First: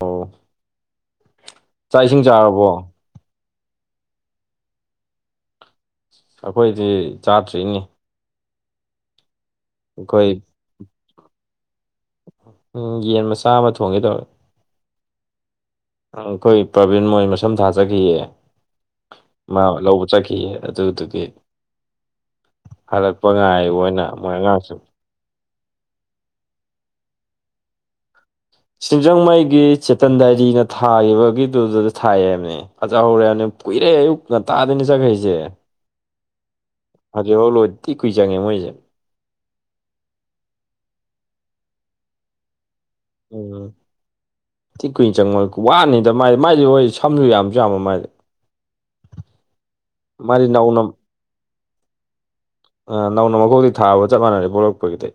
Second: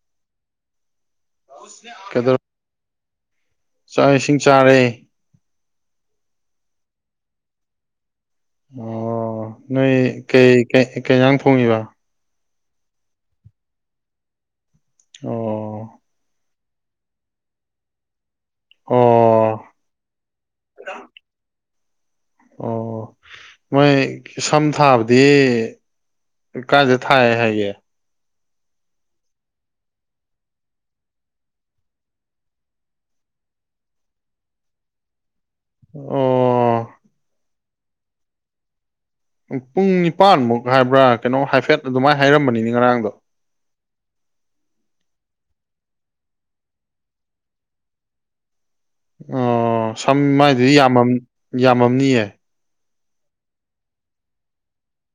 ꯑꯣ ꯆꯥꯛ ꯏꯁꯤꯡ ꯀꯩꯗꯧ ꯆꯥꯔꯕꯣ ꯆꯥꯛ ꯏꯁꯤꯡ ꯆꯥꯔꯦ ꯑꯩꯈꯣꯏꯗꯤ ꯆꯥꯇ꯭ꯔꯤꯅꯤ ꯑꯣ ꯅꯣꯏ ꯑꯩꯈꯣꯏ ꯀꯩ ꯀꯩ ꯀꯩ ꯏꯟꯁꯥꯡ ꯊꯣꯡꯉꯤꯕ ꯎꯝ ꯌꯦꯟ ꯃꯆꯥ ꯑꯃ ꯊꯣꯡꯒꯦ ꯇꯧꯔꯝ ꯑꯣ ꯑꯥ ꯑꯩꯈꯣꯏ ꯄ꯭ꯔꯕꯤꯟ ꯃꯣꯏ ꯃꯁꯝ ꯊꯥ ꯆꯠꯈꯤꯌꯦ ꯑꯣ ꯃꯥ ꯂꯧꯕ ꯆꯠꯈꯤꯌꯦ ꯑꯗꯨꯗꯨꯒꯤ ꯑꯣ ꯍꯜꯂꯛꯄ ꯉꯥꯏꯕ ꯃꯣꯏ ꯑꯣꯏꯅ ꯁꯝ ꯑꯉꯥꯡꯁꯤꯡ ꯊꯥꯕꯗꯤ ꯀꯥꯏꯗ ꯊꯥꯏ ꯍꯥꯏꯒ‌ꯦ ꯁꯤꯡꯖꯉꯩꯒꯤ ꯆꯦꯇꯟꯗꯥꯏꯔꯤꯅ ꯊꯥꯈꯤꯕꯒꯤꯗꯨꯗꯨꯗ ꯊꯥꯏ ꯍꯥꯏꯕꯅꯦ ꯐꯖꯍꯧꯔ‌ꯦ ꯍꯥꯏꯝꯅ‌ꯦ ꯀꯨꯏꯔꯦ ꯑꯌꯨꯛ ꯉꯥꯟꯇꯥꯗꯩꯅꯤ ꯆꯠꯈ꯭ꯔꯤꯁꯦ ꯑꯣ ꯐꯖꯤꯐꯥꯎ ꯂꯣꯏꯗꯤ ꯊꯤ ꯀꯨꯏ ꯆꯪꯉꯦ ꯃꯣꯏꯁꯦ ꯄꯨꯡ ꯅꯤꯄꯥꯟꯃꯨꯛ ꯍꯥꯏꯕ꯭ꯔꯥ ꯀꯩꯅꯣ ꯍꯥꯏꯐꯦꯠ ꯑꯗꯨꯃꯥꯏꯅ ꯍꯥꯏꯔꯝꯕꯅꯤꯅ‌ꯦ ꯉꯔꯥꯡꯗꯣ ꯑꯣ ꯊꯤꯀꯨꯏ ꯆꯪꯉꯤ ꯋꯥꯅꯤꯗ ꯃꯥꯏ ꯃꯥꯏꯗ‌ꯣ ꯍꯣꯏ ꯁꯝꯁꯨ ꯌꯥꯝꯁꯨ ꯌꯥꯝꯕ ꯃꯥꯏ ꯑꯣ ꯁꯝ ꯃꯥꯗꯤ ꯃꯥꯏꯗꯨꯗꯤ ꯅꯧꯅ ꯌꯥꯝꯃꯝ ꯌꯥꯝꯃꯝꯅꯤꯌꯦ ꯑ ꯅꯧꯅ ꯃꯀ‌ꯣꯛꯗꯩ ꯊꯥꯕ ꯆꯞ ꯃꯥꯟꯅꯔꯦ ꯄ‌ꯣꯔꯛꯄꯒꯤꯗꯩ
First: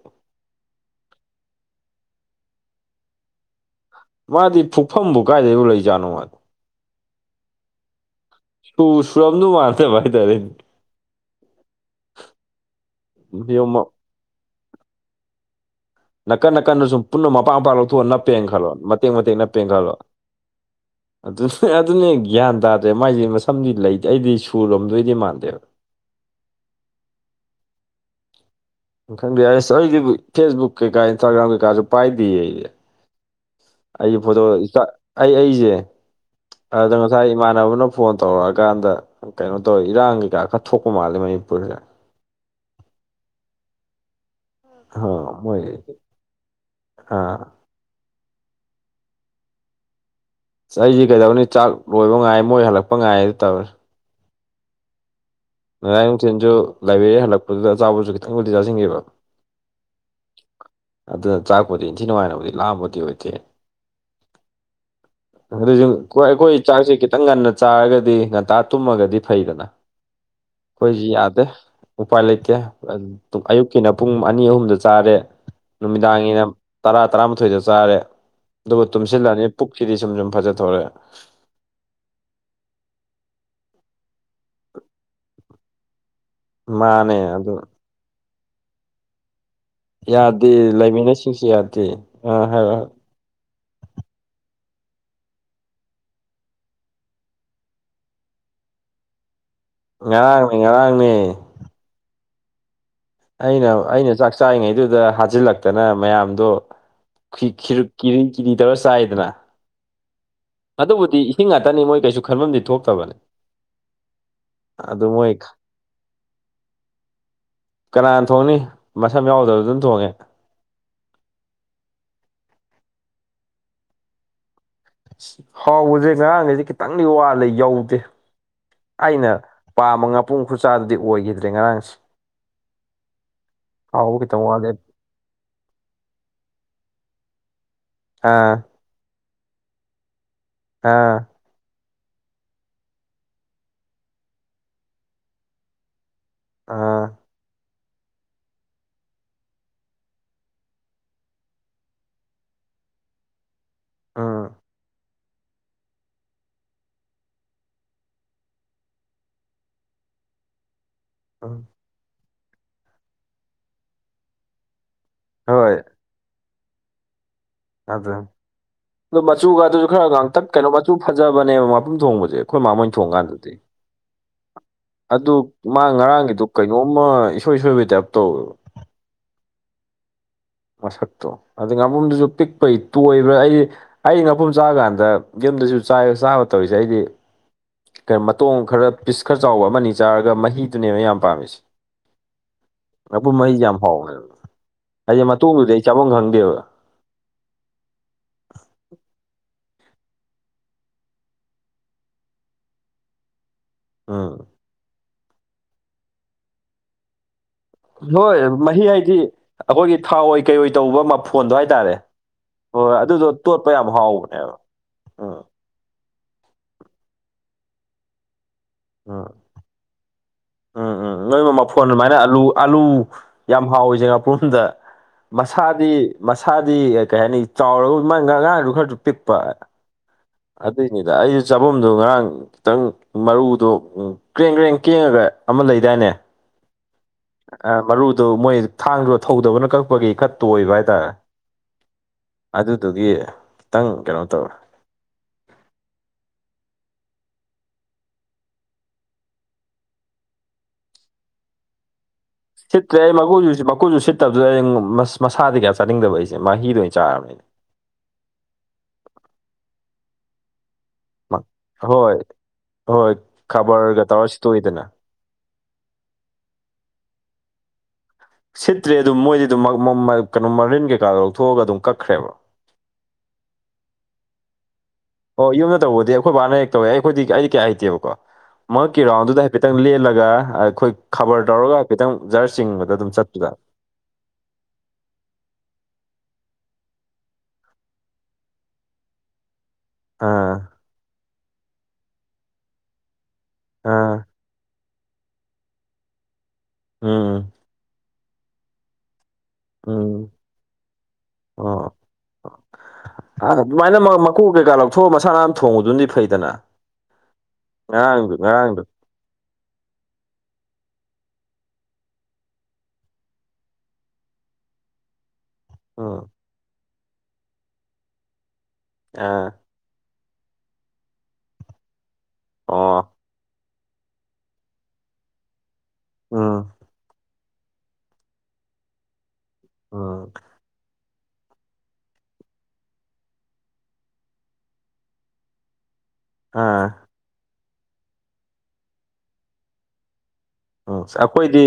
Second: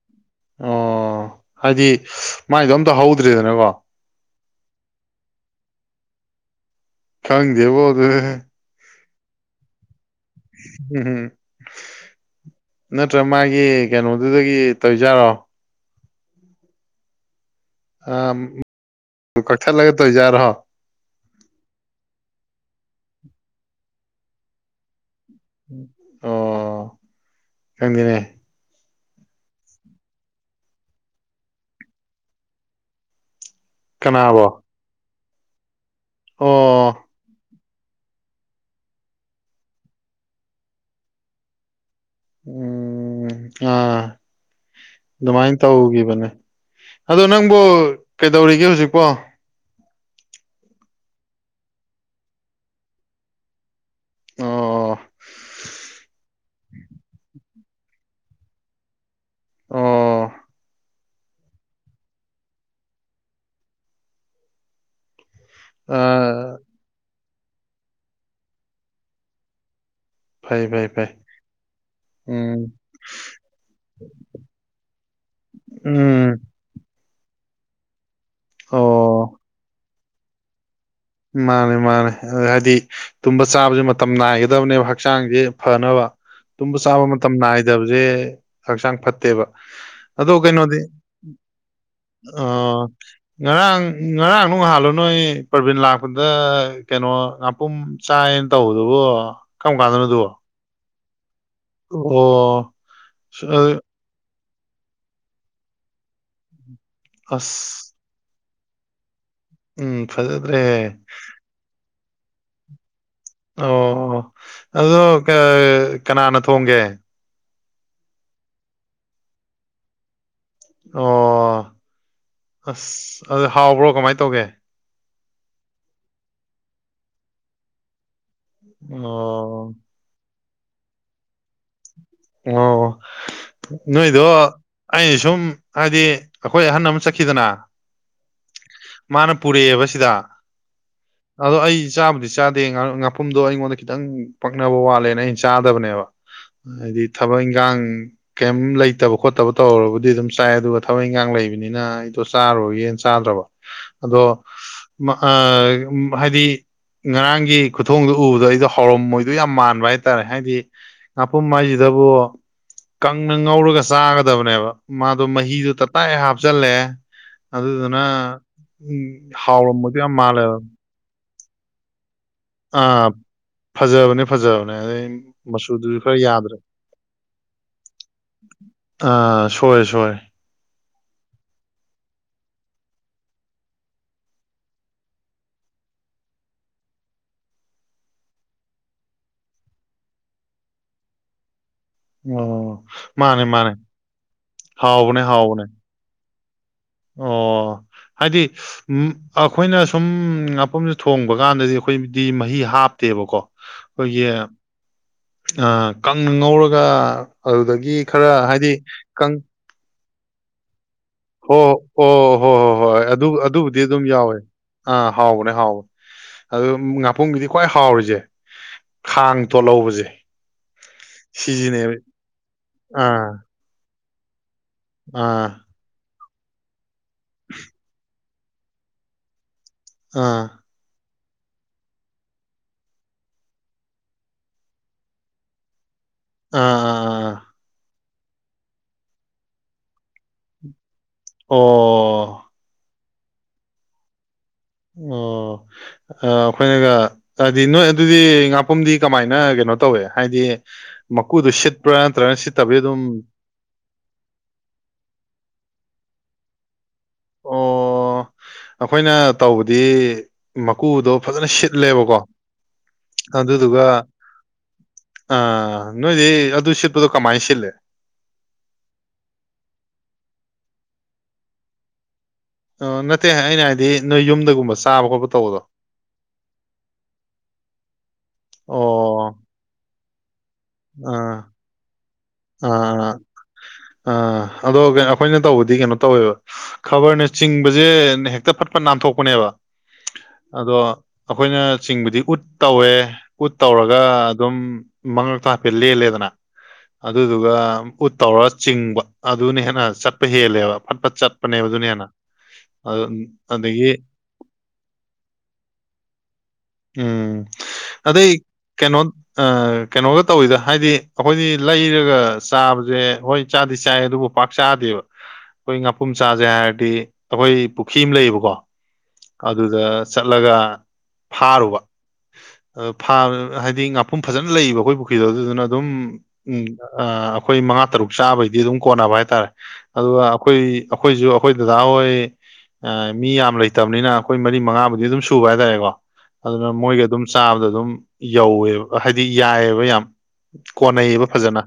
ꯑꯣ ꯍꯥꯏꯗꯤ ꯃꯥꯏꯗꯣ ꯑꯝꯇ ꯍꯧꯗ꯭ꯔꯦꯗꯅꯀꯣ ꯃꯥꯗꯤ ꯐꯨꯛꯐꯝꯕꯨ ꯀꯥꯏꯗꯩꯕꯨ ꯂꯩꯖꯥꯠꯅꯣ ꯃꯥ ꯈꯪꯗꯦꯕꯣ ꯑꯗꯨꯅ‌ꯦ ꯇꯨꯁꯨꯔꯝꯗꯨ [unintelligible] ꯍꯥꯏꯇꯥꯔ‌ꯦ [unintelligible] [unintelligible] ꯅꯠꯇ꯭ꯔ ꯃꯥꯒꯤ ꯌꯦꯡꯉꯣ ꯀꯩꯅꯣꯗꯨꯗꯒꯤ ꯇꯧꯏꯖꯥꯠꯔꯣ ꯅꯥꯀꯟ ꯅꯥꯀꯟꯗ ꯁꯨꯝ ꯄꯨꯟꯅ ꯃꯄꯥ ꯃꯄꯥ ꯂꯧꯊꯣꯛꯑꯒ ꯅꯞꯄꯦꯟ ꯈꯜꯂꯣ ꯃꯇꯦꯛ ꯃꯇꯦꯛ ꯅꯞꯄꯦꯟ ꯀꯛꯊꯠꯂꯒ ꯈꯜꯂꯣ ꯇꯧꯖꯥꯔꯣ ꯑꯗꯨ ꯑꯗꯨꯅꯦ ꯒ꯭ꯌꯥꯟ ꯇꯥꯗ꯭ꯔꯦ ꯃꯥꯏꯁꯦ ꯃꯁꯝꯗꯤ ꯂꯩꯇ‌ꯦ ꯑꯩꯗꯤ ꯁꯨꯔꯣꯝꯗꯣꯏꯗꯤ ꯃꯥꯟꯗꯦꯕ ꯑꯣ ꯈꯪꯗ‌ꯦꯅꯦ ꯈꯟꯕꯤ ꯌꯥꯏ ꯑꯁ ꯑꯩꯗꯤ ꯐꯦꯁ ꯕꯨꯛ ꯀꯩꯀꯥ ꯏꯟꯁꯇꯥꯒ꯭ꯔꯥꯝ ꯀꯩꯀꯥꯁꯨ ꯄꯥꯏꯗꯦꯌꯦ ꯑꯩ ꯑꯩꯖꯦ ꯀꯅꯥꯕꯣ ꯐꯣꯇꯣꯗ ꯑꯩ ꯑꯩꯖꯦ ꯑꯗ ꯑꯣ ꯉꯁꯥꯏ ꯏꯃꯥꯟ ꯁꯥꯟꯅꯕꯅ ꯐꯣꯟ ꯇꯧꯔꯛꯑꯀꯥꯟꯗ ꯀꯩꯅꯣ ꯇꯧꯔꯦ ꯏꯔꯥꯡ ꯀꯩꯀꯥ ꯈꯔ ꯊꯣꯛꯄ ꯃꯥꯜꯂꯦ ꯃꯅꯤꯄꯨꯔꯗ ꯎꯝ ꯑꯥ ꯑ ꯃꯣꯏ ꯑꯗꯨꯃꯥꯏꯅ ꯇꯧꯒꯤꯕꯅꯦ ꯑꯗꯣ ꯑꯥ ꯅꯪꯕꯨ ꯀꯩꯗꯧꯔꯤꯒꯦ ꯍꯧꯖꯤꯛꯄꯣ ꯑꯩꯁ ꯀꯩꯗꯧꯅꯤ ꯆꯥꯛ ꯂꯣꯏꯕ ꯉꯥꯏ ꯃꯣꯏ ꯍꯜꯂꯛꯄ ꯉꯥꯏ ꯑꯗꯨ ꯇꯧꯋꯤ ꯑꯣ ꯉꯔꯥꯡ ꯅꯨꯡꯊꯤꯟꯁꯨ ꯂꯥꯏꯕ꯭ꯔꯦꯔꯤ ꯍꯜꯂꯛꯄꯗꯨꯗ ꯑꯆꯥꯄꯣꯠꯁꯨ ꯈꯤꯇꯪꯕꯨꯗꯤ ꯆꯥꯁꯤꯟꯈꯤꯕ ꯑꯣ ꯑꯗꯨꯅ ꯆꯥꯛꯄꯨꯗꯤ ꯏꯟꯊꯤ ꯅꯨꯡꯉꯥꯏꯅꯕꯨꯗꯤ ꯂꯥꯝꯕꯗꯤ ꯑꯣꯏꯗꯦ ꯑꯥ [unintelligible] ꯆꯥꯛꯁꯦ ꯈꯤꯇꯪ ꯉꯟꯅ ꯆꯥꯔꯒꯗꯤ ꯉꯟꯇꯥ ꯇꯨꯝꯃꯒꯗꯤ ꯐꯩꯗꯅ ꯐꯩ ꯐꯩ ꯑꯩꯈꯣꯏꯖꯤ ꯐꯩ ꯌꯥꯗꯦ ꯎꯄꯥꯏ ꯂꯩꯇꯦ ꯎꯝ ꯑꯌꯨꯛꯀꯤꯅ ꯄꯨꯡ ꯑꯅꯤ ꯑꯍꯨꯝꯗ ꯆꯥꯔꯦ ꯎꯝ ꯅꯨꯃꯤꯗꯥꯡꯒꯤꯅ ꯇꯔꯥ ꯇꯔꯥꯃꯥꯊꯣꯏꯗ ꯆꯥꯔꯦ ꯑꯗꯨꯒ ꯑꯣ ꯇꯨꯝꯁꯤꯜꯂꯅꯤꯅ ꯄꯨꯛꯁꯤꯗꯤ ꯁꯨꯝ ꯁꯨꯝ ꯐꯖꯊꯣꯔ‌ꯦ ꯃꯥꯅꯦ ꯃꯥꯅꯦ ꯍꯥꯏꯗꯤ ꯇꯨꯝꯕ ꯆꯥꯕꯁꯦ ꯃꯇꯝ ꯅꯥꯏꯒꯗꯕꯅꯦꯕ ꯍꯛꯆꯥꯡꯁꯦ ꯐꯅꯕ ꯇꯨꯝꯕ ꯆꯥꯕ ꯃꯥꯅꯦ ꯃꯇꯝ ꯑꯗꯨ ꯅꯥꯏꯗꯕ ꯖ‌ꯦ ꯍꯛꯆꯥꯡ ꯐꯠꯇꯦꯕ ꯑꯗꯣ ꯌꯥꯗꯦ ꯀꯩꯅꯣꯗꯤ ꯂꯩꯃꯤꯟꯅꯁꯤꯡꯁꯤ ꯌꯥꯗꯦ ꯑ ꯍꯥꯏꯔꯣ ꯑꯥ ꯉꯔꯥꯡ ꯉꯔꯥꯡ ꯉꯍꯥꯥꯜꯂꯣ ꯅꯣꯏ ꯄ꯭ꯔꯕꯤꯟ ꯂꯥꯛ ꯗ ꯀꯩꯅꯣ ꯉꯥꯄꯨꯝ ꯆꯥꯏꯌꯦꯅ ꯇꯧꯕꯗꯨꯕꯣ ꯉꯔꯥꯡꯅꯦ ꯉꯔꯥꯡꯅꯦ ꯑꯣ ꯑꯩꯅ ꯑ- ꯑꯩꯅ ꯆꯥꯛ ꯆꯥꯔꯤꯉꯩꯗꯨꯗ ꯍꯥꯖꯤꯜꯂꯛꯇꯅ ꯃꯌꯥꯝꯗꯣ ꯈꯤ ꯀꯤꯔꯤ ꯑꯁ ꯀꯤꯔꯤ ꯇꯧꯔ ꯆꯥꯏꯗꯅ ꯎꯝ ꯐꯖꯗ꯭ꯔꯦꯍꯦ ꯑꯗꯨꯕꯨꯗꯤ ꯏꯁꯤꯡ ꯉꯥꯛꯇꯅꯤ ꯃꯣꯏ ꯀꯩꯁꯨ ꯈꯟꯕꯝꯗꯤ ꯊꯣꯛꯇꯕ ꯑꯣ ꯑꯗꯣ ꯀꯅꯥꯅ ꯊꯣꯡꯒꯦ ꯀꯅꯥꯅ ꯊꯣꯡꯅꯤ ꯃꯁꯝ ꯌꯥꯎꯗꯕꯗꯨꯅ ꯊꯣꯡꯉꯦ ꯑꯣ ꯑꯁ ꯑꯗꯨ ꯍꯥꯎꯕ꯭ꯔꯣ ꯀꯃꯥꯏꯅ ꯇꯧꯒꯦ ꯍꯥꯎꯕꯖꯦ ꯉꯔꯥꯡꯒꯤꯖꯦ ꯈꯤꯇꯪꯗꯤ ꯋꯥꯠꯂꯦ ꯌꯧꯗꯦ ꯑꯩꯅ ꯑꯣ ꯄꯥꯝꯕ ꯉꯥꯄꯨꯝ ꯈꯨꯆꯥꯗꯨꯗꯤ ꯑꯣꯏꯒꯤꯗ꯭ꯔꯦ ꯉꯔꯥꯡꯁꯦ ꯑꯣ ꯍꯥꯎꯕ ꯅꯣꯏꯗꯣ ꯈꯤꯇꯪ ꯋꯥꯠꯂꯦ ꯑꯩꯅ ꯁꯨꯝ ꯍꯥꯏꯗꯤ ꯑꯩꯈꯣꯏ ꯑꯍꯟ ꯑꯃ ꯆꯠꯈꯤꯗꯅ ꯑꯥ ꯃꯥꯅ ꯄꯨꯔꯛꯑꯦꯕ ꯁꯤꯗ ꯑꯥ ꯑꯗꯣ ꯑꯩ ꯆꯥꯕꯨꯗꯤ ꯆꯥꯗꯦ ꯉꯥꯄꯨꯝꯗꯣ ꯑꯩꯉꯣꯟꯗ ꯈꯤꯇꯪ ꯄꯛꯅꯕ ꯋꯥꯠꯂꯦꯅ ꯑꯩꯅ ꯆꯥꯗꯕꯅꯦꯕ ꯍꯥꯏꯗꯤ ꯑꯥ ꯊꯕꯛ ꯏꯪꯒꯥꯡ ꯀꯩꯝ ꯂꯩꯇꯕ ꯈꯣꯠꯇꯕ ꯇꯧꯔꯕꯨꯗꯤ ꯑꯗꯨꯝ ꯆꯥꯏ ꯑꯗꯨꯒ ꯊꯕꯛ ꯏꯪꯈꯥꯡ ꯂꯩꯕꯅꯤꯅ ꯑꯩꯗꯣ ꯆꯥꯔꯔꯣꯏꯒꯦꯅ ꯆꯥꯗ꯭ꯔꯕ ꯑꯗꯣ ꯎꯝ ꯑ ꯍꯥꯏꯗꯤ ꯉꯔꯥꯡꯒꯤ ꯈꯨꯊꯣꯡꯗꯣ ꯎꯕꯗꯣ ꯑꯩꯗꯣ ꯍꯥꯎꯔꯝꯃꯣꯏꯗꯣꯏ ꯌꯥꯝ ꯃꯥꯟꯕ ꯍꯥꯏꯇꯥꯔꯦ ꯍꯥꯏꯗꯤ ꯉꯄꯨꯝ ꯎꯝ ꯍꯥꯏꯁꯤꯗꯕꯨ ꯀꯪꯅ ꯉꯧꯔꯒ ꯆꯥꯒꯗꯕꯅꯦꯕ ꯃꯥꯗꯣ ꯃꯍꯤꯗꯨ ꯍꯣꯏ ꯇꯞ ꯇꯥꯏ ꯍꯥꯞꯆꯜꯂꯦ ꯑꯗꯨꯗꯨꯅ ꯑꯗꯨ ꯑꯗꯣ ꯎꯝ ꯍꯥꯎꯔꯝꯃꯣꯏꯗꯣꯏ ꯌꯥꯝ ꯃꯥꯜꯂꯦꯕ ꯁꯨ ꯐꯖꯕꯅꯦꯕ ꯉꯥꯄꯨꯝ ꯊꯣꯡꯕꯁꯦ ꯑꯩꯈꯣꯏ ꯃꯥꯝ ꯍꯣꯏ ꯑꯥ ꯊꯣꯡ ꯀꯥꯟꯗꯗꯤ ꯐꯖꯕꯅꯦ ꯐꯖꯕꯅꯦ ꯑꯗꯩ ꯑꯗꯨ ꯃꯥ ꯃꯆꯨꯗꯨꯁꯨ ꯈꯔ ꯉꯔꯥꯡꯒꯤꯗꯨ ꯌꯥꯗ꯭ꯔꯦ ꯀꯩꯅꯣꯝꯃ ꯏꯁꯣꯏ ꯁꯣꯏꯕꯩ ꯇꯥꯏꯞ ꯇꯧꯋꯦꯕ ꯑꯥ ꯁꯣꯏ ꯁꯣꯏ ꯃꯁꯛꯇꯣ ꯑꯗꯨꯗꯩ ꯉꯥꯄꯨꯝꯗꯨꯁꯨ ꯄꯤꯛꯄꯩ ꯇꯣꯏꯕ꯭ꯔ ꯑꯩ ꯑꯩ ꯉꯥꯄꯨꯝ ꯆꯥ ꯀꯥꯟꯗ ꯌꯨꯝꯗꯁꯨ ꯆꯥꯏ ꯆꯥꯕ ꯇꯧꯔꯤꯁꯦ ꯑꯩꯗꯤ ꯀꯩ ꯃꯇꯣꯡ ꯈꯔ ꯄꯤꯁ ꯈꯔ ꯆꯥꯎꯕ ꯑꯃꯅꯤ ꯆꯥꯔꯒ ꯃꯍꯤꯗꯨꯅꯦꯕ ꯑꯩ ꯌꯥꯝ ꯄꯥꯝꯃꯤꯁꯦ ꯑꯣ ꯉꯥꯄꯨꯝ ꯃꯥꯅꯦ ꯃꯍꯤ ꯃꯥꯅꯦ ꯌꯥꯝ ꯍꯥꯎꯕꯅꯦꯕ ꯍꯥꯎꯕꯅꯦ ꯍꯥꯏꯗꯤ ꯍꯥꯎꯕꯅꯦ ꯃꯇꯣꯡꯗꯨꯗꯤ ꯑꯩ ꯆꯥꯕꯝ ꯈꯪꯗꯦꯕ ꯑꯣ ꯍꯥꯏꯗꯤ ꯎ ꯑꯩꯈꯣꯏꯅ ꯁꯨꯝ ꯉꯥꯄꯨꯝꯁꯦ ꯊꯣꯡꯕ ꯀꯥꯟꯗꯗꯤ ꯑꯩꯈꯣꯏꯗꯤ ꯃꯍꯤ ꯍꯥꯞꯇꯦꯕꯀꯣ ꯑꯩꯈꯣꯏꯒꯤ ꯎꯝ ꯀꯪ ꯉꯧꯔꯒ ꯑꯗꯨꯗꯒꯤ ꯒꯤ ꯈꯔ ꯍꯣꯏ ꯍꯥꯏꯗꯤ ꯃꯍꯤ ꯑꯩꯈꯣꯏꯒꯤ ꯊꯥꯎ ꯑꯣꯏꯏ ꯀꯩꯑꯣ ꯑꯣꯏ ꯇꯧꯕ ꯃꯐꯣꯟꯗꯣ ꯍꯣꯏ ꯍꯥꯏꯇꯥꯔꯦ ꯑꯣ ꯑꯣ ꯍꯣꯏ ꯍꯣꯏ ꯍꯣꯏ ꯍꯣꯏ ꯑꯗꯨ ꯑꯗꯨꯗꯣ ꯇꯣꯠꯄ ꯑꯗꯨꯕꯨꯗꯤ ꯌꯥꯝ ꯑꯗꯨꯝ ꯌꯥꯎꯋꯦ ꯍꯥꯎꯕꯅꯦꯕ ꯑꯥ ꯎꯝ ꯍꯥꯎꯕꯅꯦ ꯍꯥꯎꯋ ꯑꯗꯨ ꯉꯥꯄꯔꯨꯝꯒꯤꯗꯤ ꯈ꯭ꯋꯥꯏ ꯍꯥꯎꯔꯤꯖꯦ ꯎꯝ ꯈꯥꯡ ꯇꯣꯠꯍꯧꯕꯁꯦ ꯎꯝ ꯎꯝ ꯅꯣꯏ ꯃꯐꯣꯟ ꯁꯤꯁꯤꯅꯦꯕ ꯑꯗꯨꯃꯥꯏꯅ ꯑꯥꯂꯨ ꯑꯥꯂꯨ ꯑꯥ ꯌꯥꯝ ꯍꯥꯎꯔꯤꯁꯦ ꯉꯥꯄ꯭ꯔꯨꯝꯗ ꯑꯥ ꯃꯁꯥ ꯗꯤ ꯃꯁꯥꯗꯤ ꯀꯩ ꯍꯥꯏꯅꯤ ꯆꯥꯎꯔꯒ ꯃꯥꯏ ꯉꯔꯥꯡꯗꯨ ꯈꯔꯁꯨ ꯄꯤꯛꯄ ꯑ ꯑꯗꯨꯏꯅꯤꯗ ꯑꯩꯁꯨ ꯆꯥꯕꯝꯗꯣ ꯉꯔꯥꯡ ꯈꯤꯇꯪ ꯃꯔꯨꯗꯣ ꯀ꯭ꯔꯦꯡ ꯀ꯭ꯔꯦꯡ ꯀꯦꯡꯉꯒ ꯑꯃ ꯂꯩꯗꯥꯏꯅꯦ ꯑꯥ ꯑ ꯑ ꯑ ꯃꯔꯨꯗꯨ ꯃꯣꯏ ꯊꯥꯡꯗꯣ ꯊꯧꯗꯕꯅ ꯀꯛꯄꯒꯤ ꯈꯔ ꯇꯣꯏꯕ ꯍꯥꯏꯇꯥꯔꯦ ꯑꯣ ꯑꯗꯨꯗꯨꯒꯤ ꯈꯤꯇꯪ ꯀꯩꯅꯣ ꯇꯧꯔꯦ ꯑꯣ ꯑ ꯑꯩꯈꯣꯏꯅꯒ ꯍꯥꯏꯗꯤ ꯅꯣꯏ ꯑꯗꯨꯗꯤ ꯉꯥꯄꯨꯝꯗꯤ ꯀꯃꯥꯏꯅ ꯀꯩꯅꯣ ꯇꯧꯋꯦ ꯍꯥꯏꯗꯤ ꯃꯀꯨꯗꯨ ꯎꯁꯠ ꯄ꯭ꯔ ꯅꯠꯇꯔꯒ ꯁꯤꯠꯇ꯭ꯔꯦ ꯑꯩ ꯃꯀꯨꯁꯨꯨ ꯃꯀꯨꯁꯨ ꯁꯤꯠꯇꯕꯗꯨꯗ ꯑꯩ ꯃꯁꯥꯗꯤ ꯀꯌꯥ ꯆꯥꯅꯤꯡꯗꯕ ꯑꯩꯁꯦ ꯃꯍꯤꯗ ꯑꯣꯏꯅ ꯆꯥꯔꯕꯅꯤ ꯑꯣ ꯑꯩꯈꯣꯏꯅ ꯇꯧꯕꯗꯤ ꯃꯀꯨꯗꯣ ꯐꯖꯅ ꯍꯣꯏ ꯁꯤꯠꯂꯦꯕꯀꯣ ꯍꯣꯏ ꯑꯗꯨꯗꯨꯒ ꯈꯕꯔꯒ ꯇꯧꯔ ꯁꯤꯠꯇꯣꯛꯏꯗꯅ ꯑ ꯅꯣꯏꯗꯤ ꯑꯗꯨ ꯁꯤꯠꯄꯗꯨ ꯀꯃꯥꯏ ꯁꯤꯠꯂꯤ꯫ ꯁꯤꯠꯇ꯭ꯔꯦ ꯑꯗꯨ ꯃꯣꯏꯗꯤ ꯑꯗꯨꯝ ꯃ ꯃ ꯃ ꯀꯩꯅꯣ ꯃꯔꯤꯟ ꯀꯩꯀꯥꯗꯣ ꯂꯧꯊꯣꯛꯑꯒ ꯑꯗꯨꯝ ꯀꯛꯈ꯭ꯔꯦꯕ꯫ ꯑꯣ ꯅꯠꯇꯦ ꯑꯩꯅ ꯍꯥꯏꯗꯤ ꯅꯣꯏ ꯌꯨꯝꯗꯒꯨꯝꯕ ꯆꯥꯕ ꯈꯣꯠꯄ ꯑꯣ ꯇꯧꯕꯗꯣ ꯌꯨꯝꯗ ꯇꯧꯕꯗꯤ ꯑꯩꯈꯣꯏ ꯕꯥꯅ ꯍꯦꯛ ꯇꯧꯋꯦ ꯑꯩꯈꯣꯏꯗꯤ ꯑꯩꯗꯤ ꯀꯌꯥ ꯍꯩꯇꯦꯕꯀꯣ ꯃꯉꯛꯀꯤ ꯑꯣ ꯔꯥꯎꯟꯗꯨꯗ ꯈꯤꯇꯪ ꯂꯦꯜꯂꯒ ꯑꯩꯈꯣꯏ ꯑꯥ ꯈꯕꯔ ꯑꯥ ꯇꯧꯔꯒ ꯍꯥꯏ ꯈꯤꯠꯇꯪ ꯖꯥꯔ ꯆꯤꯡꯕꯗ ꯑꯗꯨꯝ ꯆꯠꯄꯗ ꯑ ꯑꯗꯣ ꯑꯩꯈꯣꯏꯅ ꯇꯧꯕꯗꯤ ꯀꯩꯅꯣ ꯇꯧꯋꯦꯕ ꯈꯕꯔꯅ ꯆꯤꯡꯕꯖꯦ ꯍꯦꯛꯇ ꯐꯠ ꯐꯠ ꯅꯥꯟꯊꯣꯛꯄꯅꯦꯕ꯫ ꯑꯥ ꯑꯗꯣ ꯑꯩꯈꯣꯏꯅ ꯆꯤꯡꯕꯗꯤ ꯎꯠ ꯇꯧꯋꯦ ꯎꯠ ꯇꯧꯔꯒ ꯑꯥ ꯑꯗꯨꯝ ꯃꯉꯛꯇ ꯍꯥꯏꯐꯦꯠ ꯂꯦꯜꯂꯦꯗꯅ ꯑꯗꯨꯗꯨꯒ ꯎꯝ ꯎꯠ ꯇꯧꯔꯒ ꯆꯤꯡꯕ ꯑꯗꯨꯗꯨꯅ ꯍꯦꯟꯅ ꯆꯠꯄ ꯎꯝ ꯍꯦꯜꯂꯦꯕ ꯐꯠ ꯐꯠ ꯆꯠꯄꯅꯦꯕ ꯑꯗꯨꯅ ꯍꯦꯟꯅ ꯑꯗꯨ- ꯑꯪ ꯑꯗꯒꯤ ꯑꯗꯨꯃꯥꯏꯅ ꯃꯀꯣꯛ ꯀꯩꯀꯥ ꯂꯧꯊꯣꯛꯑ ꯃꯁꯥ ꯅꯥ ꯊꯣꯡꯉꯨꯗꯨꯗꯤ ꯐꯩꯗꯅ ꯎꯝ ꯉꯔꯥꯡꯗꯨ ꯑꯗꯩ ꯉꯔꯥꯡꯗꯣ ꯀꯩꯅꯣ ꯑ ꯀꯩꯅꯣꯒ ꯇꯧꯋꯤꯗ ꯍꯥꯏꯗꯤ ꯑꯩꯈꯣꯏꯅꯤ ꯂꯩꯔꯒ ꯆꯥꯕꯁꯦ ꯍꯣꯏ ꯆꯥꯗꯤ ꯆꯥꯏ ꯑꯗꯨꯕꯨ ꯄꯥꯛ ꯆꯥꯗꯦꯕ [inaudible] ꯑꯩꯈꯣꯏ ꯉꯥꯄꯨꯝ ꯆꯥꯖꯦ ꯍꯥꯏꯔꯗꯤ ꯑꯩꯈꯣꯏ ꯄꯨꯈꯤ ꯑꯃ ꯂꯩꯌꯦꯕꯀꯣ ꯑꯥ ꯑꯗꯨꯗ ꯆꯠꯂꯒ ꯐꯥꯔꯨꯕ ꯑꯣ ꯍꯥꯏꯗꯤ ꯁꯨꯝ ꯐꯖꯅ ꯂꯩꯌꯦꯕ ꯑꯩꯈꯣꯏ ꯄꯨꯈ꯭ꯔꯤꯗꯣ ꯑꯗꯨꯗꯨꯅ ꯑꯗꯨꯝ ꯎꯝ꯫ ꯑꯥ ꯑꯩꯈꯣꯏ ꯃꯉꯥ ꯇꯔꯨꯛ ꯆꯥꯕꯩꯗꯤ ꯑꯗꯨꯝ ꯀꯣꯟꯅꯕ ꯍꯥꯏꯇꯥꯔꯦ ꯑꯗꯨꯒ ꯎꯝ ꯑꯩꯈꯣꯏ ꯑꯩꯈꯣꯏꯖꯨ ꯑꯩꯈꯣꯏ ꯗꯗꯥ ꯍꯣꯏ ꯃꯤ ꯌꯥꯝ ꯂꯩꯇꯕꯅꯤꯅ ꯑꯩꯈꯣꯏ ꯃꯔꯤ ꯃꯉꯥꯕꯨꯗꯤ ꯑꯗꯨꯝ ꯁꯨꯕ ꯍꯥꯏꯇꯥꯔꯦꯀꯣ ꯑꯗꯨꯅ ꯑꯥ ꯃꯣꯏꯒ ꯑꯗꯨꯝ ꯆꯥꯕꯗ ꯑꯗꯨꯝ ꯌꯧꯋꯦꯕ ꯍꯥꯏꯗꯤ ꯌꯥꯏꯑꯕ ꯌꯥꯝ ꯑ ꯀꯣꯟꯅꯩꯌꯦꯕ ꯐꯖꯅ ꯑꯩꯈꯣꯏꯗꯤ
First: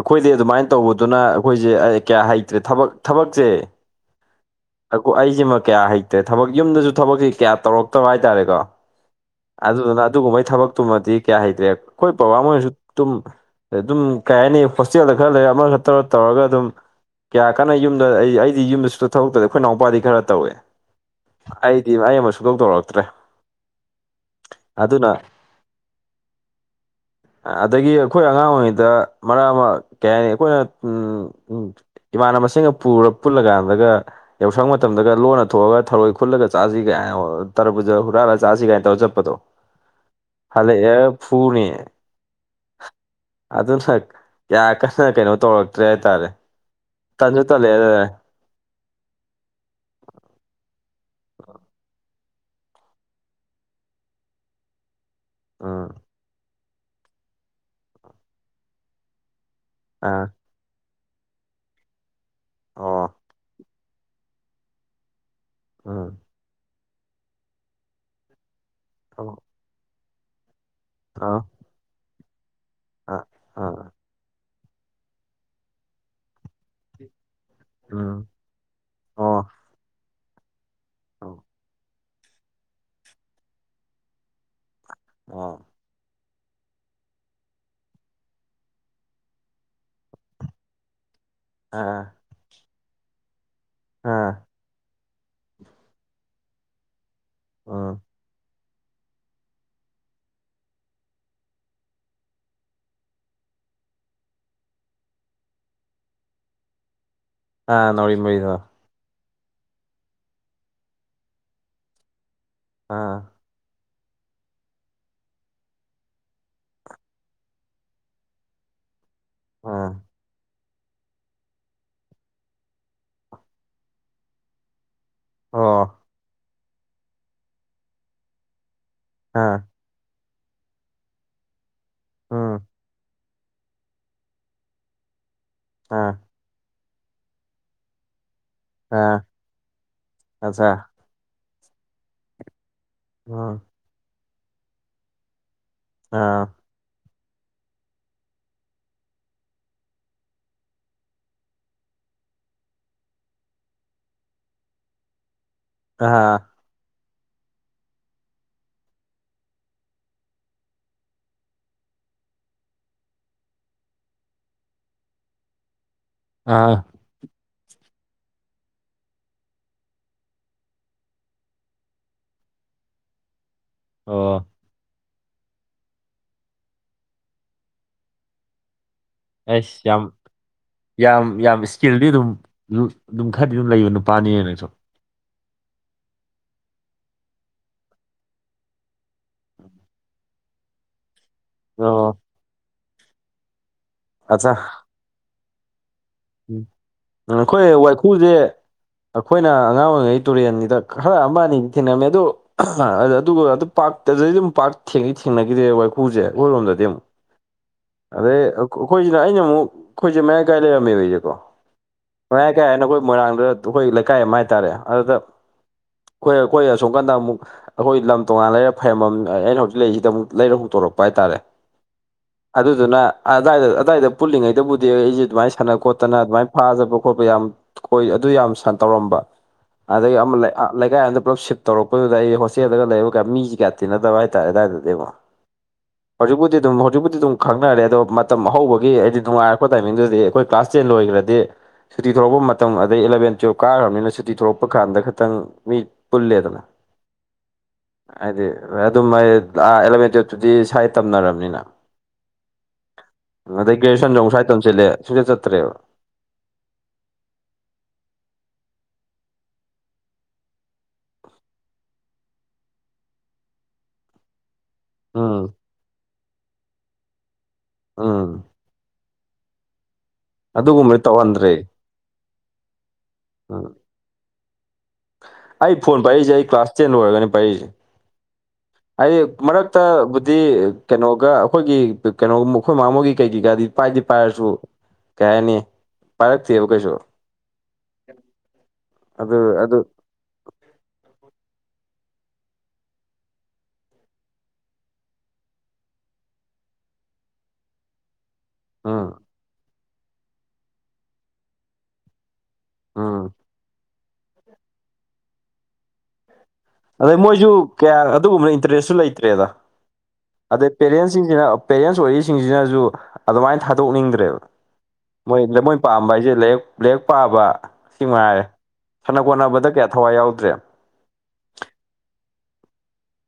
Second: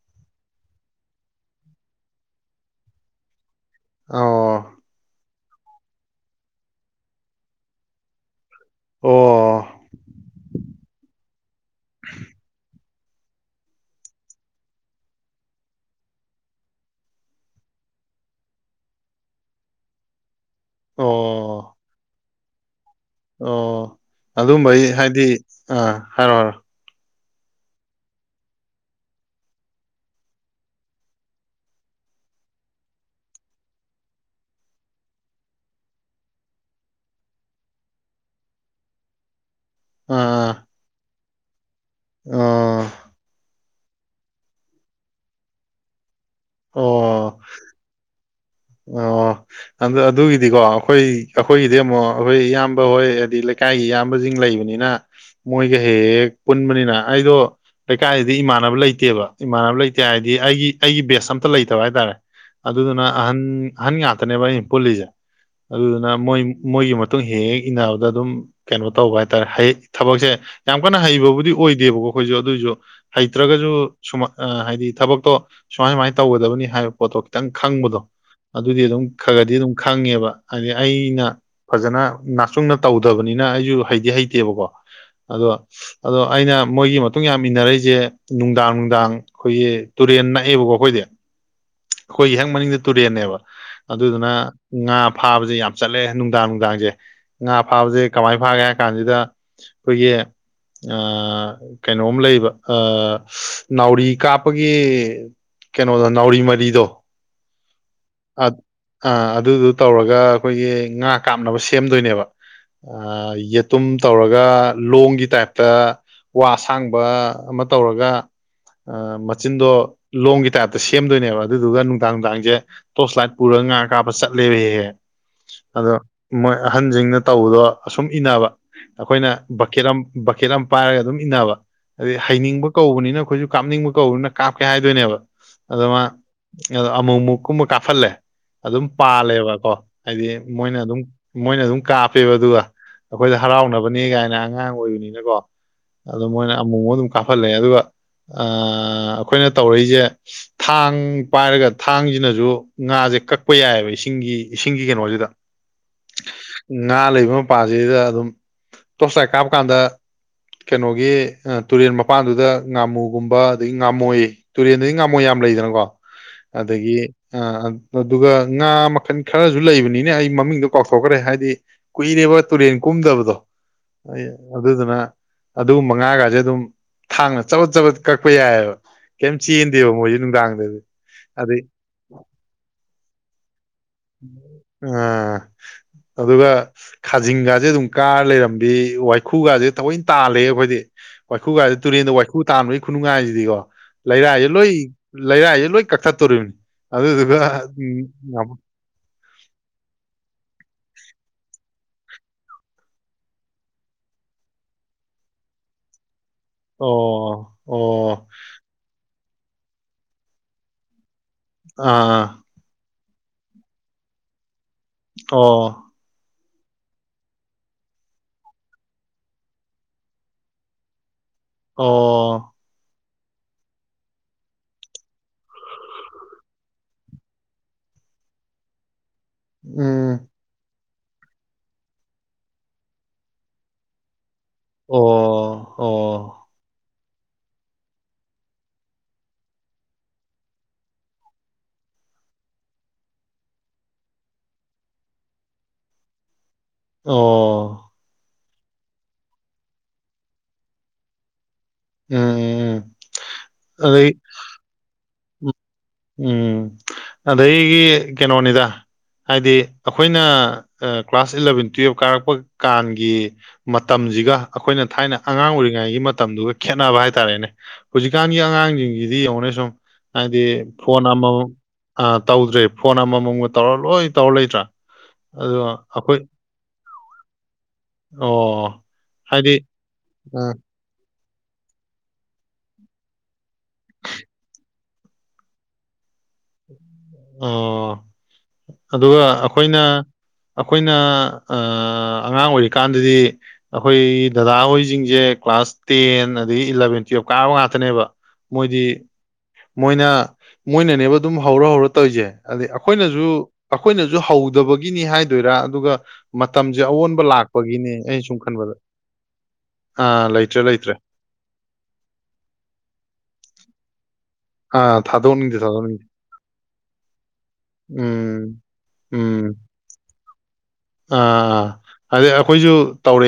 ꯑꯩꯈꯣꯏꯗꯤ ꯑꯗꯨꯃꯥꯏꯅ ꯇꯧꯕꯗꯨꯅ ꯑꯩꯈꯣꯏꯁꯦ ꯀꯌꯥ ꯍꯩꯇ꯭ꯔꯦ ꯊꯕꯛ ꯊꯕꯛꯁꯦ ꯑ [unintelligible] ꯑꯩꯖꯤꯃ ꯀꯌꯥ ꯍꯩꯇꯔꯦ ꯊꯕꯛ ꯌꯨꯝꯗꯖꯨ ꯊꯕꯛꯖꯦ ꯀꯌꯥ ꯇꯧꯔꯛꯇꯕ ꯍꯥꯏꯇꯥꯔꯦꯀꯣ꯫ ꯑꯣ ꯑꯗꯨꯗꯨꯅ ꯑꯗꯨꯒꯨꯝꯕꯩ ꯊꯕꯛꯇꯨꯃꯗꯤ ꯀꯌꯥ ꯍꯩꯇꯔꯦ ꯑꯩꯈꯣꯏ ꯄꯥꯄꯥ ꯃꯣꯏꯅꯖꯨ ꯇꯨꯝ ꯑꯗꯨꯝ ꯀꯩ ꯍꯥꯏꯅꯤ ꯍꯣꯁꯇꯦꯜꯗ ꯈꯔ ꯂꯩꯔ ꯑꯃ ꯇꯧꯔ ꯇꯧꯔꯒ ꯑꯗꯨꯝ ꯀꯌꯥ ꯀꯟꯅ ꯌꯨꯝꯗ ꯑꯩ ꯑꯩꯗꯤ ꯌꯨꯝꯗꯁꯨ ꯊꯔꯛꯇ꯭ꯔ ꯑꯩꯈꯣꯏꯅꯥꯎꯄꯥꯗꯤ ꯈꯔ ꯇꯧꯏ ꯑꯣ ꯑꯩꯗꯤ ꯑꯩ ꯑꯃ ꯁꯨꯡ ꯇꯧ ꯇꯧꯔꯛꯇ꯭ꯔꯦ ꯑꯣ ꯑꯗꯨꯝꯕꯩ ꯑꯗꯨꯅ ꯍꯥꯏꯗꯤ ꯑꯥ ꯍꯥꯏꯔꯣ ꯍꯥꯏꯔꯣ [inaudible] ꯑꯗꯒꯤ ꯑꯩꯈꯣꯏ ꯑꯉꯥꯡ ꯑꯣꯏꯔꯤꯉꯩꯗ ꯃꯔꯛ ꯑꯃ ꯀꯩ ꯍꯥꯏ ꯑꯩꯈꯣꯏꯅ ꯎꯝ ꯎꯝ ꯏꯃꯥꯟꯅꯕꯁꯤꯡꯒ ꯄꯨꯔ ꯄꯨꯜꯂꯀꯥꯟꯗꯒ ꯌꯥꯎꯁꯪ ꯃꯇꯝꯗꯒ ꯂꯣꯟꯅ ꯊꯣꯛꯑꯒ ꯊꯔꯣꯏ ꯈꯨꯠꯂꯒ ꯆꯥꯁꯤ ꯀꯒꯥꯏ ꯇꯔꯕꯨꯖꯥ ꯍꯨꯔꯥꯜꯂꯒ ꯆꯥꯁꯤ ꯀꯥꯏꯅ ꯇꯧꯔ ꯆꯠꯄꯗꯣ ꯑꯥ ꯍꯜꯂꯛꯑꯦ ꯐꯨꯅꯤ꯫ ꯑꯣ ꯑꯗꯨꯅ ꯀꯌꯥ ꯀꯟꯅ ꯀꯩꯅꯣ ꯇꯧꯔꯛꯇ꯭ꯔꯦ ꯍꯥꯏꯇꯥꯔꯦ꯫ ꯑꯣ꯫ ꯇꯟꯖꯨ ꯇꯠꯂꯦ ꯑꯗꯨꯗ ꯑꯩ ꯑꯣ ꯑꯗꯨꯒꯤꯗꯤꯀꯣ ꯑꯩꯈꯣꯏ ꯑꯩꯈꯣꯏꯒꯤꯗꯤ ꯑꯃꯨꯛ ꯑꯩꯈꯣꯏ ꯏꯌꯥꯝꯕ ꯍꯣꯏ ꯍꯥꯏꯗꯤ ꯂꯩꯀꯥꯏꯒꯤ ꯏꯌꯥꯝꯕꯁꯤꯡ ꯂꯩꯕꯅꯤꯅ ꯃꯣꯏꯒ ꯎꯝ ꯍꯦꯛ ꯍꯦꯛ ꯄꯨꯟꯕꯅꯤꯅ ꯑꯩꯗꯣ ꯂꯩꯀꯥꯏꯗꯗꯤ ꯏꯃꯥꯟꯅꯕ ꯂꯩꯇꯦꯕ ꯏꯃꯥꯟꯅꯕ ꯂꯩ ꯀꯌꯥ ꯑꯥ ꯍꯥꯏꯗꯤ ꯑꯩꯒꯤ ꯑꯩꯒꯤ ꯕꯦꯁ ꯑꯝꯇ ꯂꯩꯇꯕ ꯍꯥꯏꯇꯥꯔꯦ ꯑꯗꯨꯗꯨꯅ ꯑꯣ ꯑꯟ ꯑꯍꯟ ꯉꯥꯛꯇꯅꯦꯕ ꯑꯩꯅ ꯄꯨꯜꯂꯤꯖꯦ ꯑꯗꯨꯗꯨꯅ ꯎꯝ ꯃꯣꯏ ꯃꯣꯏꯒꯤ ꯑꯗꯨ ꯍꯦꯛ ꯍꯦꯛ ꯏꯟꯅꯕꯗ ꯑꯗꯨꯝ ꯀꯩꯅꯣ ꯇꯧꯕ ꯍꯥꯏꯇꯥꯔꯦ ꯍꯩ ꯊꯕꯛꯁꯦ ꯌꯥꯝ ꯀꯟꯅ ꯑꯣ ꯍꯩꯕꯕꯨꯗꯤ ꯑꯣꯏꯗꯦꯕꯀꯣ ꯑꯩꯈꯣꯏꯁꯨ ꯑꯗꯨꯑꯣꯏꯁꯨ ꯑ ꯑ ꯍꯩꯇ꯭ꯔꯒꯁꯨ ꯑ ꯁꯨꯃ ꯍꯥꯏꯗꯤ ꯊꯕꯛꯇꯣ ꯁꯨꯃꯥꯏ ꯁꯨꯃꯥꯏꯅ ꯇꯧꯒꯗꯕꯅꯤ ꯍꯥꯏꯕ ꯄꯣꯠꯇꯣ ꯈꯤꯇꯪ ꯈꯪꯕꯗꯣ ꯎꯝ ꯑꯗꯨꯗꯤ ꯑꯗꯨꯝ ꯈꯔ ꯑꯣ ꯈꯔꯗꯤ ꯑꯗꯨꯝ ꯈꯪꯉꯦꯕ ꯍꯥꯏꯗꯤ ꯑꯩꯅ ꯐꯖꯅ ꯅꯥꯛꯆꯨꯡꯅ ꯇꯧꯗꯕꯅꯤꯅ ꯑꯩꯁꯨ ꯍꯩꯗꯤ ꯍꯩꯇꯦꯕꯀꯣ ꯑꯗꯣ ꯑꯣ ꯑꯗꯣ ꯑꯩꯅ ꯃꯣꯏꯒꯤ ꯃꯇꯨꯡ ꯌꯥꯝ ꯏꯟꯅꯔꯛꯏꯁꯦ ꯅꯨꯡꯗꯥꯡ ꯅꯨꯡꯗꯥꯡ ꯑꯩꯈꯣꯏꯒꯤ ꯇꯨꯔꯦꯟ ꯅꯛꯏꯦꯕꯀꯣ ꯑꯩꯈꯣꯏꯗꯤ ꯑꯥ ꯑꯩꯈꯣꯏ ꯍ‌ꯦꯛ ꯃꯅꯤꯡꯗ ꯇꯨꯔꯦꯜꯅꯦꯕ ꯑ ꯑꯗꯨꯗꯨꯅ ꯉꯥ ꯐꯥꯕꯁꯦ ꯌꯥꯝ ꯆꯠꯂꯦ ꯅꯨꯡꯗꯥꯡ ꯅꯨꯡꯗꯥꯡꯁꯦ ꯉꯥ ꯎꯝ ꯐꯥꯕꯁꯦ ꯀꯃꯥꯏꯅ ꯐꯥꯒꯦ ꯍꯥꯏ ꯀꯥꯟꯁꯤꯗ ꯑꯩꯈꯣꯏꯒꯤ ꯑꯥ ꯀꯩꯅꯣꯝ ꯂꯩ ꯑꯥ ꯅꯥꯎꯔꯤ ꯀꯥꯞꯄꯒꯤ ꯀꯩꯅꯣꯗ ꯅꯥꯎꯔꯤ ꯃꯔꯤꯗꯣ ꯑ ꯅꯥꯎꯔꯤ ꯃꯔꯤꯗꯣ꯫ ꯑ ꯑꯗꯨꯗꯨ ꯇꯧꯔꯒ ꯑꯩꯈꯣꯏꯒꯤ ꯉꯥ ꯀꯥꯞꯅꯕ ꯁꯦꯝꯗꯣꯏꯅꯦꯕ ꯑ ꯌꯦꯟ ꯇꯝ ꯇꯧꯔꯒ ꯂꯣꯡꯒꯤ ꯇꯥꯏꯞꯇ ꯋꯥꯁꯥꯡꯕ ꯑꯃ ꯇꯧꯔꯒ ꯑꯥ ꯃꯆꯤꯟꯗꯣ ꯂꯣꯡꯒꯤ ꯇꯥꯏꯞꯇ ꯁꯦꯝꯗꯣꯏꯅꯦꯕ ꯑꯗꯨꯗꯨꯒ ꯅꯨꯡꯗꯥꯡ ꯅꯨꯡꯗꯥꯡꯁꯦ ꯇꯣꯔꯁ ꯂꯥꯏꯠ ꯄꯨꯔꯒ ꯉꯥ ꯀꯥꯞꯕ ꯆꯠꯂꯦꯕ ꯍꯦꯛ ꯍꯦꯛ ꯑꯣ ꯑꯗꯣ ꯃꯣꯏ ꯑꯍꯟꯁꯤꯡꯅ ꯇꯧꯕꯗꯣ ꯑꯁꯨꯝ ꯏꯟꯅꯕ ꯑꯩꯈꯣꯏꯅ ꯑ ꯕꯛꯀꯦꯠ ꯕꯛꯀꯦꯠ ꯑꯃ ꯄꯥꯏꯔꯒ ꯑꯗꯨꯝ ꯏꯟꯅꯕ ꯑꯗꯩ ꯎꯝ ꯍꯩꯅꯤꯡꯕ ꯀꯧꯕꯅꯤꯅ ꯑꯩꯈꯣꯏꯁꯨ ꯀꯥꯞꯅꯤꯡꯕ ꯀꯧꯕꯧꯅꯤꯅ ꯀꯥꯞꯀꯦ ꯍꯥꯏꯗꯣꯏꯅꯦꯕ ꯑꯗꯨ ꯃꯥ ꯑ ꯑꯃꯨꯛ ꯑꯃꯨꯛꯀꯨꯝꯕ ꯀꯥꯞꯍꯜꯂꯦ ꯑꯗꯨꯝ ꯑ ꯄꯥꯜꯂꯦꯕꯀꯣ ꯍꯥꯏꯗꯤ ꯑꯆꯥ ꯃꯣꯏꯅ ꯑꯗꯨꯝ ꯃꯣꯏꯅ ꯑꯗꯨꯝ ꯀꯥꯞꯄꯦꯕ ꯑꯗꯨꯒ ꯑꯩꯈꯣꯏꯗ ꯎꯝ ꯍꯔꯥꯎꯅꯕꯅꯦ ꯀꯥꯏꯅ ꯑꯉꯥꯡ ꯑꯣꯏꯕꯅꯤꯅꯀꯣ ꯑꯗꯨ ꯑ ꯃꯣꯏꯅ ꯑꯃꯨꯛ ꯑꯃꯨꯛ ꯑꯃꯨꯛ ꯀꯥꯞꯍꯜꯂꯦ ꯑꯗꯨꯒ ꯑꯥ ꯑꯩꯈꯣꯏꯅ ꯇꯧꯔꯛꯏꯁꯦ ꯊꯥꯡ ꯄꯥꯏꯔꯒ ꯊꯥꯡꯁꯤꯅꯁꯨ ꯉꯥꯁꯦ ꯀꯛꯄ ꯌꯥꯏꯑꯕ ꯏꯁꯤꯡꯒꯤ ꯏꯁꯤꯡꯒꯤ ꯀꯩꯅꯣꯁꯤꯗ ꯑꯥ ꯉꯥ ꯂꯩꯕ ꯃꯄꯥꯥꯟꯁꯤꯗ ꯑꯗꯨꯝ ꯇꯣꯠꯁꯂꯥꯠ ꯀꯥꯞꯀꯥꯟꯗ ꯀꯩꯅꯣꯒꯤ ꯇꯨꯔꯦꯜ ꯃꯄꯥꯟꯗꯨꯗ ꯉꯥꯃꯨꯒꯨꯝꯕ ꯑꯗꯒꯤ ꯉꯥꯃꯣꯏ ꯇꯨꯔꯦꯟꯗꯗꯤ ꯉꯥꯝꯃꯣꯏ ꯌꯥꯝ ꯂꯩꯗꯅꯀꯣ ꯑ ꯑꯗꯒꯤ ꯑ ꯑꯗꯨꯒ ꯉꯥ ꯃꯈꯜ ꯈꯔꯁꯨ ꯂꯩꯕꯅꯤꯅꯦ ꯑꯩ ꯃꯃꯤꯡꯗꯣ ꯀꯥꯎꯊꯣꯛꯈ꯭ꯔꯦ ꯍꯥꯏꯗꯤ ꯀꯨꯏꯔꯦꯕ ꯇꯨꯔꯦꯟ ꯀꯨꯝꯗꯕꯗꯣ ꯑꯩ ꯑꯣ ꯑꯗꯨꯗꯨꯅ ꯑꯗꯨꯒꯨꯝꯕ ꯃꯉꯥꯒꯥꯖꯦ ꯑꯗꯨꯝ ꯊꯥꯡꯅ ꯆꯕꯠ ꯆꯕꯠ ꯀꯛꯄ ꯌꯥꯏꯑꯕ꯫ ꯀꯦꯝ ꯑꯩꯁ ꯆꯦꯟꯗꯦꯕ ꯌꯥꯝ ꯃꯣꯏꯖꯦ ꯅꯨꯡꯗꯥꯡꯗꯗꯤ꯫ ꯌꯥꯝ ꯑꯗꯩ ꯌꯥꯝ ꯏꯁꯀꯤꯜꯗꯤ ꯑꯗꯨꯝ ꯑꯗꯨꯝ ꯈꯔꯗꯤ ꯑꯗꯨꯝ ꯂꯩꯕ ꯅꯨ ꯑ ꯑꯗꯨꯒ ꯈꯥꯖꯤꯡꯒꯥꯁꯦ ꯑꯗꯨꯝ ꯀꯥꯔ ꯂꯩꯔꯝꯕꯤ ꯋꯥꯏꯈꯨꯒꯥꯁꯦ ꯊꯑꯣꯏꯅ ꯇꯥꯜꯂꯦ ꯑꯩꯈꯣꯏꯗꯤ ꯋꯥꯏꯈꯨ ꯒꯥꯖꯦ ꯇꯨꯔꯦꯟꯗ ꯑꯣ ꯋꯥꯏꯈꯨ ꯇꯥꯟꯕꯒꯤ ꯈꯨꯅꯨꯡꯉꯥꯏꯖꯤꯗꯤꯀꯣ ꯂꯩꯔꯥꯏꯖꯦ ꯑꯠꯆꯥ ꯂꯣꯏ ꯂꯩꯔꯥꯏꯖꯦ ꯂꯣꯏ ꯀꯛꯊꯠꯇꯣꯔꯤꯃꯤ ꯎꯝ ꯎꯝ, ꯑꯗꯨꯗꯨꯒ ꯑꯩꯈꯣꯏ ꯋꯥꯏꯈꯨꯁꯦ ꯎꯝ [unintelligible] ꯑꯩꯈꯣꯏꯅ ꯑꯉꯥꯡ ꯑꯣꯏꯔꯤꯉꯩ ꯇꯨꯔꯦꯟꯒꯤꯗ ꯈꯔ ꯑꯃ ꯑꯅꯤꯗꯤ ꯊꯦꯡꯅꯝꯃꯦ ꯑꯗꯨ ꯑꯗꯨꯒ ꯑꯗꯨ ꯄꯥꯛ ꯑꯗꯨꯗꯩ ꯑꯗꯨꯝ ꯄꯥꯛ ꯊꯦꯡꯗꯤ ꯊꯦꯡꯅꯒꯤꯗꯔꯦ ꯋꯥꯏ ꯄꯨꯁꯦ ꯑꯩꯈꯣꯏꯔꯣꯝꯗꯗꯤ ꯑꯣ ꯑꯃꯨꯛ ꯑꯣ ꯑꯗꯩ ꯑꯩꯈꯣꯏꯁꯤꯅ ꯑꯩꯅ ꯑꯃꯨꯛ ꯑꯩꯈꯣꯏꯁꯦ ꯃꯌꯥꯏ ꯀꯥꯏ ꯂꯩ [unintelligible] ꯑ ꯑ ꯃꯌꯥꯏ ꯀꯥꯏ ꯍꯥꯏꯗꫭ ꯑꯩꯈꯣꯏ ꯃꯣꯏꯔꯥꯡꯗ ꯑꯩꯈꯣꯏ ꯂꯩꯀꯥꯏ ꯑꯃ ꯍꯥꯏꯇꯥꯔꯦ ꯑꯗꯨꯗ ꯑꯣ ꯑꯈꫭꯏ ꯑꯩꯈꯣꯏ ꯑꯁꯣꯝꯅꯥꯀꯟꯗ ꯑꯃꯨꯛ ꯑꯩꯈꯣꯏ ꯂꯝ ꯇꯣꯉꯥꯟꯅ ꯂꯩꯔ ꯐꯩꯔꯝꯃꯝ ꯑꯩꯅ ꯍꯧꯖꯤꯛ ꯂꯩꯔꯤꯁꯤꯗ ꯑꯃꯨꯛ ꯂꯩꯔ ꯄꯨꯊꯣꯔꯛꯄ ꯍꯥꯏꯇꯥꯔꯦ꯫ ꯑꯣ ꯑꯗꯨꯗꯨꯅ ꯑꯗꯥꯏꯗ ꯑꯗꯥꯏꯗ ꯄꯨꯜꯂꯤꯉꯩꯗꯕꯨꯗꯤ ꯑꯩꯖꯦ ꯑꯗꯨꯃꯥꯏ ꯁꯅ ꯈꯣꯠꯇꯅ ꯑꯗꯨꯃꯥꯏꯅ ꯐꯥ ꯆꯠꯄ ꯈꯣꯠꯄ ꯌꯥꯝ ꯈꯣꯏ ꯑꯗꯨ ꯌꯥꯝ ꯇꯧꯔꯝꯕ ꯑꯗꯒꯤ ꯎꯝ ꯑꯃ ꯂꯩ ꯂꯩꯀꯥꯏ ꯑꯃꯗ ꯄꯨꯂꯞ ꯁꯤꯞ ꯇꯧꯔꯛꯄꯗꯨꯗ ꯑꯩꯖꯦ ꯍꯣꯁꯇꯦꯗꯒ ꯂꯩꯕꯒ ꯃꯤꯖꯤ ꯀꯌꯥ ꯇꯤꯟꯅꯗꯕ ꯍꯥꯏꯇꯥꯔꯦ ꯑꯗꯥꯏꯗ ꯗ ꯑꯣ ꯋꯥ ꯑꯣ ꯍꯧꯖꯤꯛꯄꯨꯗꯤ ꯑꯗꯨꯝ ꯍꯧꯖꯤꯛꯄꯨꯗꯤ ꯑꯗꯨꯝ ꯈꯪꯅꯔꯂꯦꯗꯣ ꯃꯇꯝ ꯑ ꯍꯧꯕꯒꯤ ꯍꯥꯏꯗꯤ ꯅꯨꯡꯉꯥꯏꯔꯛꯄ ꯇꯥꯏꯃꯤꯡꯗꯨꯗꯤ ꯑꯩꯈꯣꯏ ꯀ꯭ꯂꯥꯁ ꯇꯦꯟ ꯂꯣꯏꯈ꯭ꯔꯗꯤ ꯁꯨꯇꯤ ꯊꯣꯛꯂꯛꯄ ꯃꯇꯝ ꯑꯗꯩ ꯏꯂꯕꯦꯟ ꯇꯨꯌꯦꯜꯞ ꯀꯥꯈ꯭ꯔꯕꯅꯤꯅ ꯁꯨꯇꯤ ꯊꯂꯛꯄ ꯀꯥꯟꯗ ꯈꯤꯇꯪ ꯃꯤ ꯄꯨꯜꯂꯦꯗꯣ ꯑꯣ ꯍꯥꯏꯗꯤ ꯑꯗꯨꯝ ꯑꯩ ꯑꯦꯂꯃꯦꯟ ꯇꯨꯋꯞꯇꯨꯗꯤ ꯁꯋꯥꯥꯏꯗ ꯇꯝꯅꯔꯕꯅꯤꯅ ꯎꯝ ꯎꯝ ꯎꯝ ꯑꯗꯩ ꯒ꯭ꯔꯦꯖꯨꯁꯟ ꯃꯨꯛ ꯁ꯭ꯋꯥꯏ ꯇꯝꯁꯤꯜꯂꯦ ꯁꯨꯡꯆꯠ ꯆꯠꯇ꯭ꯔꯦꯕ ꯎꯝ ꯑꯗꯥꯒꯤ ꯀꯩꯅꯣꯅꯤꯗ ꯍꯥꯏꯗꯤ ꯑꯩꯈꯣꯏꯅ ꯀ꯭ꯂꯥꯁ ꯏꯂꯕꯦꯟ ꯇꯨꯌꯦꯜꯞ ꯀꯥꯔꯛꯄ ꯀꯥꯟꯒꯤ ꯃꯇꯝꯁꯤꯒ ꯑꯩꯈꯣꯏꯅ ꯊꯥꯏꯅ ꯎꯝ ꯑꯉꯥꯡ ꯑꯣꯏꯔꯤꯉꯩꯒꯤ ꯃꯇꯝꯗꯨꯒ ꯈꯦꯠꯅꯕ ꯍꯥꯏꯇꯥꯔꯦꯅꯦ ꯎꯝ ꯍꯧꯖꯤꯛꯀꯥꯟꯒꯤ ꯑꯉꯥꯡꯁꯤꯡꯁꯤ ꯗꯤ ꯌꯦꯡꯉꯅꯦ ꯁꯨꯝ ꯍꯥꯏꯗꯤ ꯑꯗꯨꯒꯨꯝꯕꯗꯤ ꯐꯣꯟ ꯑꯃꯃꯃꯨꯛ ꯇꯧꯍꯟꯗ꯭ꯔꯦ ꯑꯥ ꯇꯧꯗ꯭ꯔꯦ ꯐꯣꯟ ꯑꯃꯃꯝ ꯎꯝ ꯇꯧꯔ ꯂꯣꯏ ꯇꯧꯔ ꯂꯩꯇ꯭ꯔꯥ ꯑꯗꯨꯒ ꯑꯩ ꯐꯣꯟ ꯑꯩꯈꯣꯏ ꯄꯥꯏꯔꯛꯏꯁꯦ ꯑꯩ ꯀ꯭ꯂꯥꯁ ꯇꯦꯟ ꯑꯣꯏꯔꯒꯅꯦ ꯄꯥꯏꯔꯛꯏꯁꯦ ꯑꯣ ꯑꯩ ꯍꯥꯏꯗꯤ ꯃꯔꯛꯇꯕꯨꯗꯤ ꯑ ꯀꯩꯅꯣꯒ ꯑꯩꯈꯣꯏꯒꯤ ꯀꯩꯅꯣꯒ ꯑꯩꯈꯣꯏ ꯃꯥꯡ ꯃꯣꯏꯒꯤ ꯀꯩ ꯀꯩꯀꯥꯗꯤ ꯄꯥꯏꯗꯤ ꯄꯥꯏꯔꯁꯨ ꯀꯩ ꯍꯥꯏꯅꯤ ꯄꯥꯏꯔꯛꯇꯦꯕ ꯀꯩꯁꯨ ꯑꯣ ꯑꯗꯨꯒ ꯑꯗꯨ ꯑꯗꯨ ꯑꯩꯈꯣꯏꯅ ꯑꯩꯈꯣꯏꯅ ꯑꯉꯥꯡ ꯑꯣꯏꯔꯤꯀꯥꯟꯗꯗꯤ ꯑꯩꯈꯣꯏ ꯗꯗꯥ ꯍꯣꯏꯁꯤꯡꯁꯦ ꯀ꯭ꯂꯥꯁ ꯇꯦꯟ ꯑꯗꯒꯤ ꯏꯂꯚꯦꯟ ꯇꯨꯋꯦꯜꯞ ꯀꯥꯕ ꯉꯥꯛꯇꯅꯦꯕ ꯃꯣꯏꯗꯤ ꯎꯝ ꯃꯣꯏꯅ ꯃꯣꯏꯅꯅꯦꯕ ꯑꯗꯨꯝ ꯍꯧꯔ ꯍꯧꯔ ꯇꯧꯔꯤꯁꯦ ꯑꯗꯩ ꯎꯝ ꯑꯩꯈꯣꯏꯅꯁꯨ ꯑꯩꯈꯣꯏꯅꯁꯨ ꯍꯧꯗꯕꯒꯤꯅꯦ ꯍꯥꯏꯗꯣꯏꯔꯥ ꯑꯗꯨꯒ ꯃꯇꯝꯁꯦ ꯑꯗꯩ ꯑꯑꯣꯟꯕ ꯃꯣꯏꯁꯨ ꯂꯥꯛꯄꯒꯤꯅꯤ ꯀꯌꯥ ꯑꯩꯅ ꯁꯨꯝ ꯑꯗꯨꯒꯨꯝꯕꯅ ꯈꯟꯕꯗꯣ ꯏꯟꯇꯔꯦꯁꯁꯨ ꯑ ꯂꯩꯇ꯭ꯔꯦ ꯂꯩꯇ꯭ꯔꯦ ꯁꯤꯡꯁꯤꯅ ꯄꯦꯔꯦꯟꯁ ꯑꯣꯏꯔꯤꯁꯤꯡꯁꯤꯅꯁꯨ ꯑꯗꯨꯃꯥꯏꯅ ꯊꯥꯗꯣꯛꯅꯤꯡꯗ꯭ꯔꯦꯕ ꯑꯥ ꯃꯣꯏ ꯊꯥꯗꯣꯛꯅꯤꯡꯗꯦ ꯃꯣꯏ ꯊꯥꯗꯣꯛꯅꯤꯡꯗꯦ ꯄꯥꯝꯕ ꯍꯥꯏꯁꯦ ꯂꯥꯏꯔꯤꯛ ꯂꯥꯏꯔꯤꯛ ꯄꯥꯕ ꯁꯤꯃꯥꯉꯥꯏꯔꯦ ꯎꯝ ꯁꯥꯟꯅ ꯎꯝ ꯈꯣꯠꯅꯕꯗ ꯀꯌꯥ ꯊꯋꯥꯏ ꯌꯥꯎꯗ꯭ꯔꯦ ꯑꯥ ꯑꯥ ꯍꯥꯏꯕꯗꯤ ꯑꯩꯈꯣꯏꯁꯨ ꯇꯧꯔꯤ